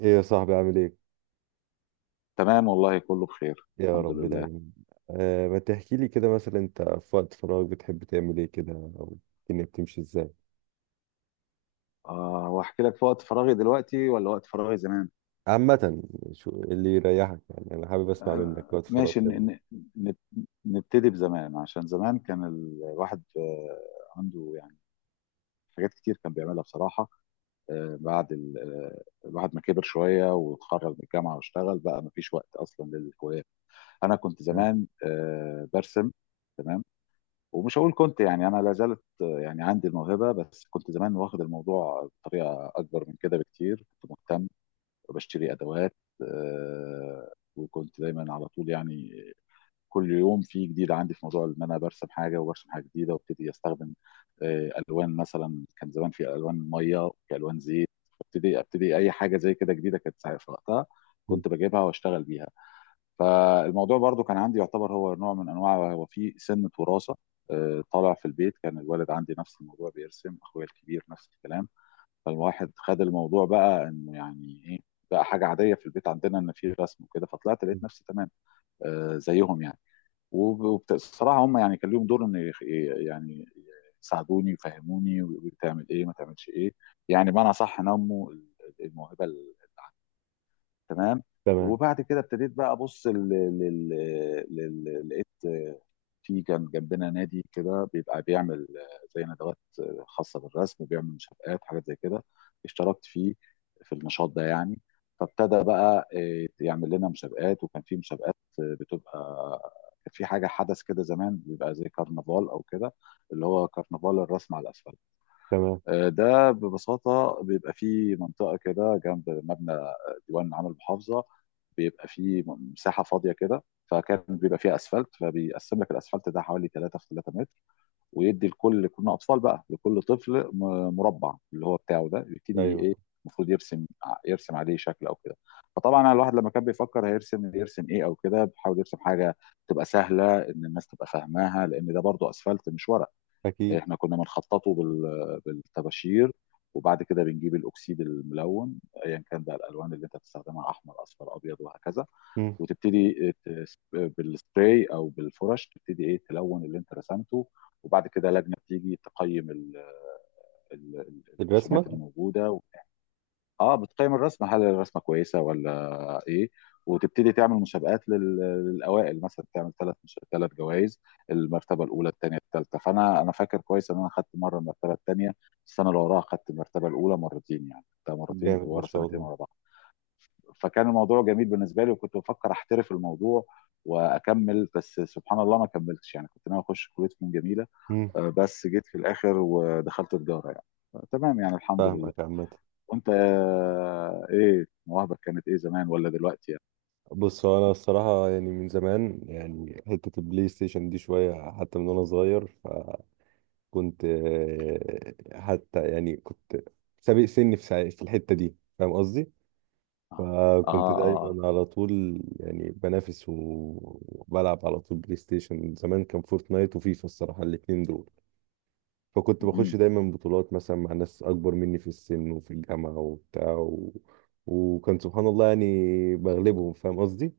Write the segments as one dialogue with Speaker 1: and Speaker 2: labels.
Speaker 1: ايه يا صاحبي عامل ايه؟
Speaker 2: تمام والله كله بخير
Speaker 1: يا
Speaker 2: الحمد
Speaker 1: رب
Speaker 2: لله.
Speaker 1: دايما. ما تحكي لي كده، مثلا انت في وقت فراغ بتحب تعمل ايه كده، او الدنيا بتمشي ازاي؟
Speaker 2: آه واحكي لك في وقت فراغي دلوقتي ولا وقت فراغي زمان؟
Speaker 1: عامة شو اللي يريحك؟ يعني انا حابب اسمع منك،
Speaker 2: آه
Speaker 1: وقت فراغ
Speaker 2: ماشي
Speaker 1: بتعمل إيه.
Speaker 2: ن- نبتدي بزمان، عشان زمان كان الواحد عنده يعني حاجات كتير كان بيعملها بصراحة. بعد الواحد ما كبر شوية واتخرج من الجامعة واشتغل بقى، ما فيش وقت أصلا للهوايات. أنا كنت
Speaker 1: آه.
Speaker 2: زمان برسم. تمام. ومش هقول كنت، يعني انا لا زالت يعني عندي الموهبه، بس كنت زمان واخد الموضوع بطريقه اكبر من كده بكتير، كنت مهتم وبشتري ادوات. وكنت دايما على طول يعني كل يوم في جديد عندي، في موضوع ان انا برسم حاجه وبرسم حاجه جديده وابتدي استخدم الوان، مثلا كان زمان في الوان ميه وفي الوان زيت. ابتدي اي حاجه زي كده جديده كانت في وقتها
Speaker 1: م-
Speaker 2: كنت بجيبها واشتغل بيها. فالموضوع برضو كان عندي، يعتبر هو نوع من انواع، هو في سنه وراثه. طالع في البيت، كان الوالد عندي نفس الموضوع بيرسم، اخويا الكبير نفس الكلام. فالواحد خد الموضوع بقى انه يعني ايه، بقى حاجه عاديه في البيت عندنا ان في رسم وكده، فطلعت
Speaker 1: م.
Speaker 2: لقيت نفسي تمام زيهم يعني. وبصراحه هم يعني كان ليهم دور ان يعني يساعدوني، يفهموني ويقولوا لي تعمل ايه ما تعملش ايه، يعني بمعنى صح نموا الموهبه اللي عندي. تمام.
Speaker 1: تمام
Speaker 2: وبعد كده ابتديت بقى ابص لقيت، في كان جنبنا نادي كده بيبقى بيعمل زي ندوات خاصه بالرسم، بيعمل مسابقات حاجات زي كده. اشتركت فيه في النشاط ده يعني. فابتدى بقى يعمل لنا مسابقات، وكان في مسابقات بتبقى، كان في حاجه حدث كده زمان بيبقى زي كرنفال او كده، اللي هو كرنفال الرسم على الاسفل.
Speaker 1: تمام.
Speaker 2: ده ببساطة بيبقى فيه منطقة كده جنب مبنى ديوان عام المحافظة، بيبقى فيه مساحة فاضية كده، فكان بيبقى فيها اسفلت، فبيقسم لك الاسفلت ده حوالي 3 في 3 متر. ويدي لكل، كنا اطفال بقى، لكل طفل مربع اللي هو بتاعه، ده يبتدي
Speaker 1: ايوه
Speaker 2: ايه، المفروض يرسم يرسم عليه شكل او كده. فطبعا يعني الواحد لما كان بيفكر هيرسم يرسم ايه او كده، بيحاول يرسم حاجه تبقى سهله ان الناس تبقى فاهماها، لان ده برضو اسفلت مش ورق.
Speaker 1: اكيد.
Speaker 2: احنا كنا بنخططه بالطباشير، وبعد كده بنجيب الاكسيد الملون، ايا كان بقى الالوان اللي انت بتستخدمها، احمر اصفر ابيض وهكذا.
Speaker 1: م.
Speaker 2: وتبتدي بالسبراي او بالفرش، تبتدي ايه تلون اللي انت رسمته. وبعد كده لجنه بتيجي تقيم الرسومات اللي
Speaker 1: الرسمة.
Speaker 2: موجوده. اه بتقيم الرسمه، هل الرسمه كويسه ولا ايه، وتبتدي تعمل مسابقات للاوائل، مثلا تعمل ثلاث مش... ثلاث جوائز، المرتبه الاولى الثانيه الثالثه. فانا فاكر كويس ان انا خدت مره المرتبه الثانيه، السنه اللي وراها خدت المرتبه الاولى مرتين، يعني خدتها مرتين
Speaker 1: جامد ما
Speaker 2: ورا،
Speaker 1: شاء
Speaker 2: سنتين
Speaker 1: الله.
Speaker 2: ورا بعض. فكان الموضوع جميل بالنسبه لي، وكنت بفكر احترف الموضوع واكمل، بس سبحان الله ما كملتش، يعني كنت ناوي اخش كليه فنون جميله.
Speaker 1: م.
Speaker 2: بس جيت في الاخر ودخلت تجاره يعني، تمام يعني الحمد لله.
Speaker 1: فاهمك. عامة
Speaker 2: وانت ايه مواهبك، كانت ايه زمان ولا دلوقتي يعني؟
Speaker 1: بص، هو انا الصراحة يعني من زمان، يعني حتة البلاي ستيشن دي شوية حتى، من وانا صغير كنت حتى يعني كنت سابق سني في في الحتة دي، فاهم قصدي؟
Speaker 2: اه.
Speaker 1: فكنت
Speaker 2: اه, آه.
Speaker 1: دايما على طول يعني بنافس وبلعب على طول بلاي ستيشن. زمان كان فورتنايت وفيفا الصراحة، الاتنين دول. فكنت بخش
Speaker 2: مهم.
Speaker 1: دايما بطولات مثلا مع ناس أكبر مني في السن وفي الجامعة وبتاع و... وكان سبحان الله يعني بغلبهم، فاهم قصدي؟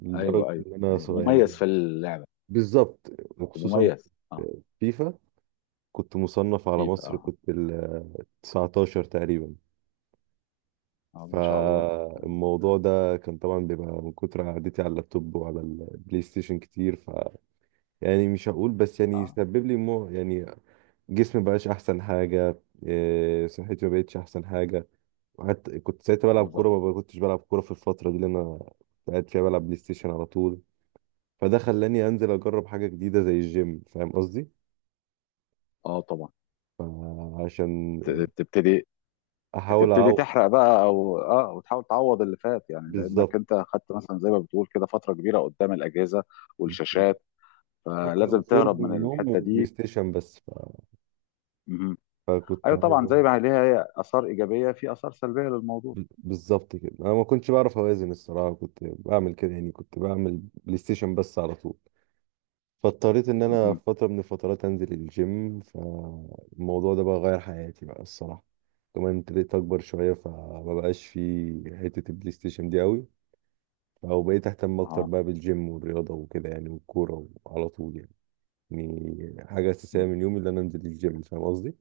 Speaker 1: لدرجة
Speaker 2: ايوه ايوه
Speaker 1: إن أنا
Speaker 2: ايوه مميز
Speaker 1: يعني
Speaker 2: في اللعبه.
Speaker 1: بالظبط.
Speaker 2: كنت
Speaker 1: وخصوصا
Speaker 2: مميز اه.
Speaker 1: فيفا كنت مصنف على
Speaker 2: فيفا
Speaker 1: مصر،
Speaker 2: اه.
Speaker 1: كنت 19 تقريبا.
Speaker 2: اه. ما شاء الله.
Speaker 1: فالموضوع ده كان طبعا بيبقى من كتر قعدتي على اللابتوب وعلى البلاي ستيشن كتير، ف يعني مش هقول بس يعني
Speaker 2: اه،
Speaker 1: سبب لي مو يعني جسمي مبقاش احسن حاجه، إيه، صحتي ما بقتش احسن حاجه. وحتى كنت ساعتها بلعب
Speaker 2: النظر.
Speaker 1: كوره، ما كنتش بلعب كوره في الفتره دي اللي انا قاعد فيها بلعب بلاي ستيشن على طول. فده خلاني انزل اجرب حاجه جديده زي الجيم، فاهم قصدي؟
Speaker 2: اه طبعا.
Speaker 1: عشان
Speaker 2: ت- تبتدي
Speaker 1: احاول
Speaker 2: تبتدي
Speaker 1: اعوض.
Speaker 2: تحرق بقى او وتحاول تعوض اللي فات، يعني لانك
Speaker 1: بالظبط
Speaker 2: انت خدت مثلا زي ما بتقول كده فتره كبيره قدام الاجهزه
Speaker 1: بالظبط.
Speaker 2: والشاشات،
Speaker 1: اكل
Speaker 2: فلازم
Speaker 1: وشرب
Speaker 2: تهرب من
Speaker 1: ونوم
Speaker 2: الحته
Speaker 1: وبلاي
Speaker 2: دي.
Speaker 1: ستيشن بس.
Speaker 2: مهم.
Speaker 1: فكنت
Speaker 2: ايوه طبعا زي
Speaker 1: عايز
Speaker 2: ما ليها هي اثار ايجابيه، في اثار سلبيه للموضوع.
Speaker 1: بالظبط كده. انا ما كنتش بعرف اوازن الصراحه، كنت بعمل كده يعني كنت بعمل بلاي ستيشن بس على طول. فاضطريت ان انا في
Speaker 2: مهم.
Speaker 1: فتره من الفترات انزل الجيم، فالموضوع ده بقى غير حياتي بقى الصراحه. كمان ابتديت اكبر شويه، فما بقاش في حته البلاي ستيشن دي قوي، او بقيت اهتم اكتر
Speaker 2: اه
Speaker 1: بقى بالجيم والرياضه وكده يعني، والكوره على طول يعني. يعني حاجه اساسيه من يومي ان انا انزل الجيم، فاهم قصدي؟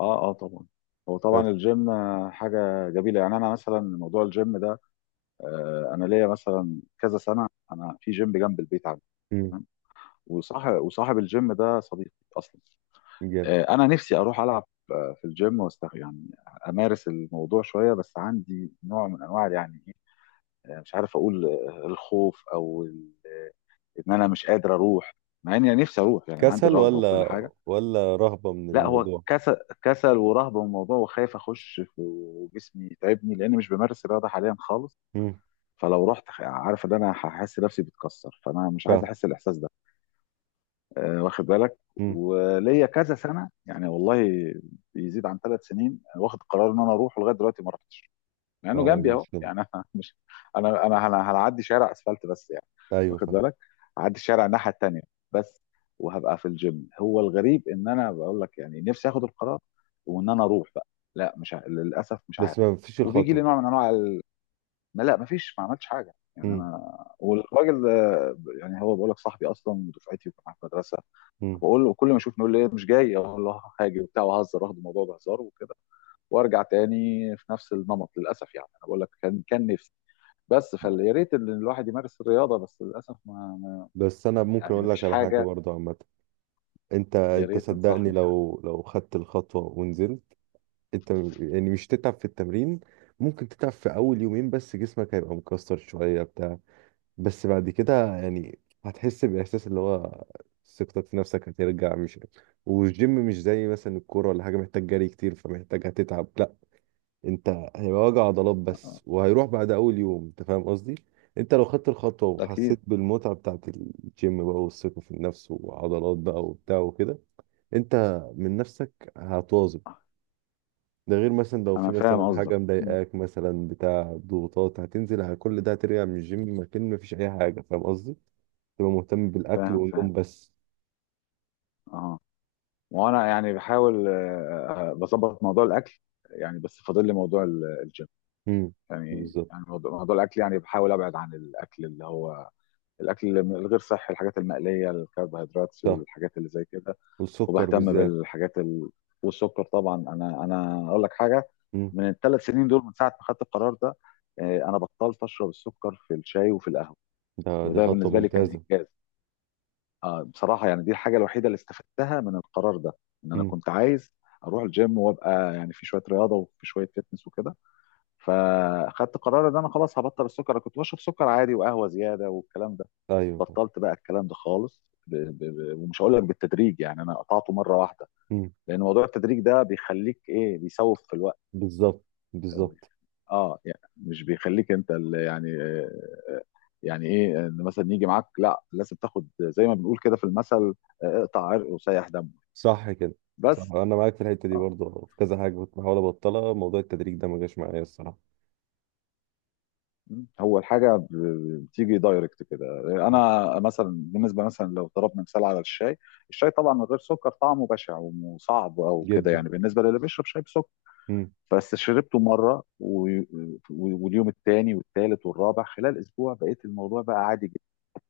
Speaker 2: اه اه طبعا. هو
Speaker 1: بس
Speaker 2: طبعا الجيم حاجه جميله يعني، انا مثلا موضوع الجيم ده، انا ليا مثلا كذا سنه. انا في جيم جنب البيت عندي، تمام. وصاحب الجيم ده صديقي اصلا.
Speaker 1: امم،
Speaker 2: انا نفسي اروح العب في الجيم يعني امارس الموضوع شويه، بس عندي نوع من انواع يعني إيه، آه، مش عارف اقول الخوف او ان انا مش قادر اروح، مع اني نفسي اروح يعني عندي
Speaker 1: كسل
Speaker 2: الرغبه وكل
Speaker 1: ولا
Speaker 2: حاجه.
Speaker 1: ولا رهبة من
Speaker 2: لا هو
Speaker 1: الموضوع؟
Speaker 2: كسل، كسل ورهبه من الموضوع، وخايف اخش في، وجسمي يتعبني لان مش بمارس الرياضه حاليا خالص.
Speaker 1: امم.
Speaker 2: فلو رحت عارف ان انا هحس نفسي بتكسر، فانا مش عايز
Speaker 1: فاهم.
Speaker 2: احس الاحساس ده. واخد بالك.
Speaker 1: امم.
Speaker 2: وليا كذا سنه يعني والله، بيزيد عن 3 سنين واخد قرار ان انا اروح، ولغايه دلوقتي ما رحتش، مع انه
Speaker 1: اه دي
Speaker 2: جنبي اهو
Speaker 1: مشكلة.
Speaker 2: يعني انا مش، انا انا أنا هنعدي شارع اسفلت بس يعني.
Speaker 1: ايوه
Speaker 2: واخد
Speaker 1: فاهم.
Speaker 2: بالك، هعدي الشارع الناحيه التانيه بس، وهبقى في الجيم. هو الغريب ان انا بقول لك يعني نفسي اخد القرار وان انا اروح بقى، لا مش للاسف مش
Speaker 1: بس
Speaker 2: عارف.
Speaker 1: ما فيش
Speaker 2: وبيجي لي
Speaker 1: الخطوة.
Speaker 2: نوع من انواع ما لا ما فيش، ما عملتش حاجه يعني
Speaker 1: امم.
Speaker 2: انا والراجل ده، يعني هو بقول لك صاحبي اصلا ودفعتي وكان معايا في المدرسه.
Speaker 1: امم.
Speaker 2: بقول له كل ما اشوفه يقول لي إيه، مش جاي، اقول له آه، هاجي وبتاع وهزر، واخد الموضوع بهزار وكده وارجع تاني في نفس النمط، للاسف. يعني انا بقول لك كان نفسي بس، فيا ريت ان الواحد يمارس الرياضه، بس للاسف
Speaker 1: بس انا ممكن
Speaker 2: يعني ما
Speaker 1: اقول لك
Speaker 2: فيش
Speaker 1: على حاجة
Speaker 2: حاجه.
Speaker 1: برضه. عامة انت،
Speaker 2: يا
Speaker 1: انت
Speaker 2: ريت
Speaker 1: صدقني،
Speaker 2: تنصحني في حاجه.
Speaker 1: لو لو خدت الخطوة ونزلت، يعني مش تتعب في التمرين. ممكن تتعب في اول يومين، بس جسمك هيبقى مكسر شوية، بس بعد كده يعني هتحس بإحساس اللي هو ثقتك في نفسك هترجع، مش. والجيم مش زي مثلا الكورة ولا حاجة، محتاج جري كتير فمحتاج هتتعب، لا. انت هيبقى وجع عضلات
Speaker 2: آه،
Speaker 1: بس، وهيروح بعد أول يوم، انت فاهم قصدي؟ انت لو خدت الخطوة
Speaker 2: اكيد.
Speaker 1: وحسيت بالمتعة بتاعت الجيم بقى، والثقة في النفس وعضلات بقى وبتاع وكده، انت من نفسك هتواظب. ده غير مثلا لو في
Speaker 2: انا
Speaker 1: مثلا
Speaker 2: فاهم قصدك.
Speaker 1: حاجة
Speaker 2: مم.
Speaker 1: مضايقاك مثلا بتاع ضغوطات، هتنزل على كل ده، هترجع من الجيم مكان مفيش أي حاجة، فاهم قصدي؟ تبقى مهتم بالاكل
Speaker 2: فاهم فاهم
Speaker 1: والنوم بس.
Speaker 2: اه. وانا يعني بحاول بظبط موضوع الاكل يعني، بس فاضل لي موضوع الجيم
Speaker 1: امم،
Speaker 2: يعني،
Speaker 1: بالظبط.
Speaker 2: يعني موضوع الاكل يعني بحاول ابعد عن الاكل اللي هو الاكل الغير صحي، الحاجات المقليه، الكربوهيدرات،
Speaker 1: صح،
Speaker 2: والحاجات اللي زي كده.
Speaker 1: والسكر
Speaker 2: وبهتم
Speaker 1: بالذات.
Speaker 2: بالحاجات والسكر طبعا، انا اقول لك حاجه.
Speaker 1: امم.
Speaker 2: من الثلاث سنين دول، من ساعه ما خدت القرار ده، انا بطلت اشرب السكر في الشاي وفي القهوه،
Speaker 1: ده دي
Speaker 2: وده
Speaker 1: خطوه
Speaker 2: بالنسبه لي
Speaker 1: ممتازه.
Speaker 2: كان انجاز. بصراحه يعني دي الحاجه الوحيده اللي استفدتها من القرار ده، ان انا
Speaker 1: امم.
Speaker 2: كنت عايز اروح الجيم وابقى يعني في شويه رياضه وفي شويه فتنس وكده، فاخدت قرار ان انا خلاص هبطل السكر. انا كنت بشرب سكر عادي وقهوه زياده والكلام ده،
Speaker 1: ايوه.
Speaker 2: بطلت بقى الكلام ده خالص ومش هقول لك بالتدريج، يعني انا قطعته مره واحده،
Speaker 1: امم.
Speaker 2: لان موضوع التدريج ده بيخليك ايه، بيسوف في الوقت.
Speaker 1: بالظبط بالظبط.
Speaker 2: اه يعني مش بيخليك انت اللي يعني آه، يعني ايه، ان مثلا يجي معاك، لا لازم تاخد زي ما بنقول كده في المثل، اقطع عرق وسيح دمه
Speaker 1: صح كده. صح
Speaker 2: بس.
Speaker 1: انا معاك في الحته دي،
Speaker 2: آه.
Speaker 1: برضه في كذا حاجه كنت بحاول ابطلها، موضوع التدريج ده ما جاش معايا الصراحه.
Speaker 2: م. هو الحاجه بتيجي دايركت كده.
Speaker 1: صح.
Speaker 2: انا مثلا بالنسبه، مثلا لو ضربنا مثال على الشاي، الشاي طبعا من غير سكر طعمه بشع وصعب او كده،
Speaker 1: جدا.
Speaker 2: يعني بالنسبه للي بيشرب شاي بسكر.
Speaker 1: امم.
Speaker 2: بس شربته مره واليوم الثاني والثالث والرابع خلال اسبوع بقيت الموضوع بقى عادي جدا.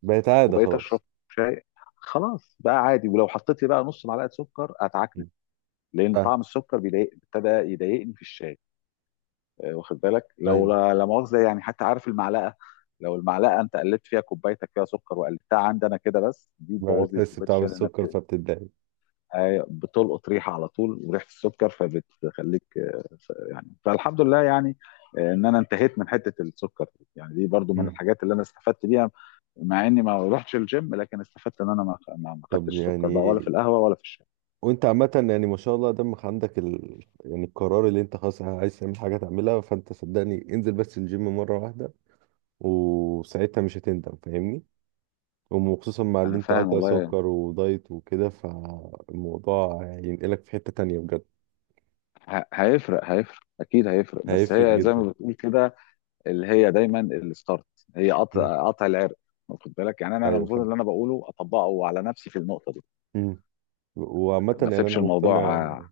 Speaker 1: بقت عاده
Speaker 2: وبقيت اشرب
Speaker 1: خلاص.
Speaker 2: شاي، خلاص بقى عادي، ولو حطيت لي بقى نص معلقه سكر اتعكنن،
Speaker 1: امم.
Speaker 2: لان
Speaker 1: آه.
Speaker 2: طعم السكر ابتدى يضايقني في الشاي. واخد بالك. لو،
Speaker 1: ايوه
Speaker 2: لا لا مؤاخذه يعني، حتى عارف المعلقه، لو المعلقه انت قلبت فيها كوبايتك فيها سكر وقلبتها عندي انا كده، بس دي
Speaker 1: بقى
Speaker 2: بتبوظ لي
Speaker 1: بتحس
Speaker 2: كوبايه
Speaker 1: بطعم
Speaker 2: الشاي لانها
Speaker 1: السكر فبتتضايق.
Speaker 2: أيوة، بتلقط ريحه على طول، وريحه السكر فبتخليك يعني فالحمد لله يعني ان انا انتهيت من حته السكر دي. يعني دي برضو من
Speaker 1: امم.
Speaker 2: الحاجات اللي انا استفدت بيها، مع اني ما رحتش الجيم، لكن استفدت ان انا ما
Speaker 1: طب
Speaker 2: خدتش سكر
Speaker 1: يعني
Speaker 2: بقى ولا في القهوه ولا في الشاي.
Speaker 1: وانت عامة يعني ما شاء الله دمك عندك ال... يعني القرار اللي انت خلاص عايز تعمل حاجة تعملها، فانت صدقني انزل بس الجيم مرة واحدة، وساعتها مش هتندم، فاهمني؟ وخصوصا مع اللي
Speaker 2: انا
Speaker 1: انت
Speaker 2: فاهم
Speaker 1: قاطع
Speaker 2: والله.
Speaker 1: سكر ودايت وكده، فالموضوع هينقلك في حتة تانية بجد.
Speaker 2: هيفرق اكيد هيفرق، بس
Speaker 1: هيفرق
Speaker 2: هي زي
Speaker 1: جدا.
Speaker 2: ما بتقول كده، اللي هي دايما الستارت، هي
Speaker 1: مم.
Speaker 2: قطع قطع العرق. واخد بالك، يعني انا
Speaker 1: ايوه
Speaker 2: المفروض
Speaker 1: فاهم.
Speaker 2: اللي انا بقوله اطبقه على نفسي في النقطه دي،
Speaker 1: مم. وعامة
Speaker 2: ما
Speaker 1: يعني انا
Speaker 2: اسيبش الموضوع
Speaker 1: مقتنع،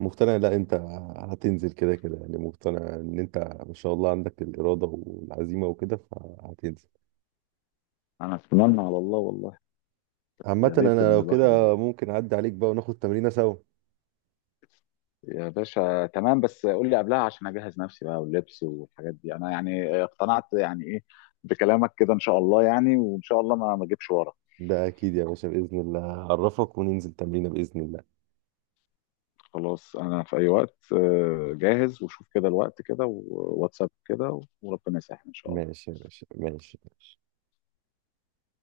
Speaker 1: مقتنع. لا انت هتنزل كده كده، يعني مقتنع ان انت ما شاء الله عندك الإرادة والعزيمة وكده، فهتنزل.
Speaker 2: انا اتمنى على الله والله.
Speaker 1: عامة
Speaker 2: يا ريت
Speaker 1: انا
Speaker 2: ان
Speaker 1: لو
Speaker 2: الواحد
Speaker 1: كده ممكن اعدي عليك بقى وناخد تمرينة سوا.
Speaker 2: يا باشا تمام، بس قول لي قبلها عشان اجهز نفسي بقى، واللبس والحاجات دي، انا يعني اقتنعت يعني ايه بكلامك كده ان شاء الله، يعني وان شاء الله ما ما اجيبش ورا.
Speaker 1: ده اكيد يا باشا، بإذن الله هعرفك وننزل تمرينة بإذن الله.
Speaker 2: خلاص انا في اي وقت جاهز، وشوف كده الوقت كده وواتساب كده، وربنا يسهل ان شاء الله.
Speaker 1: ماشي يا باشا ماشي.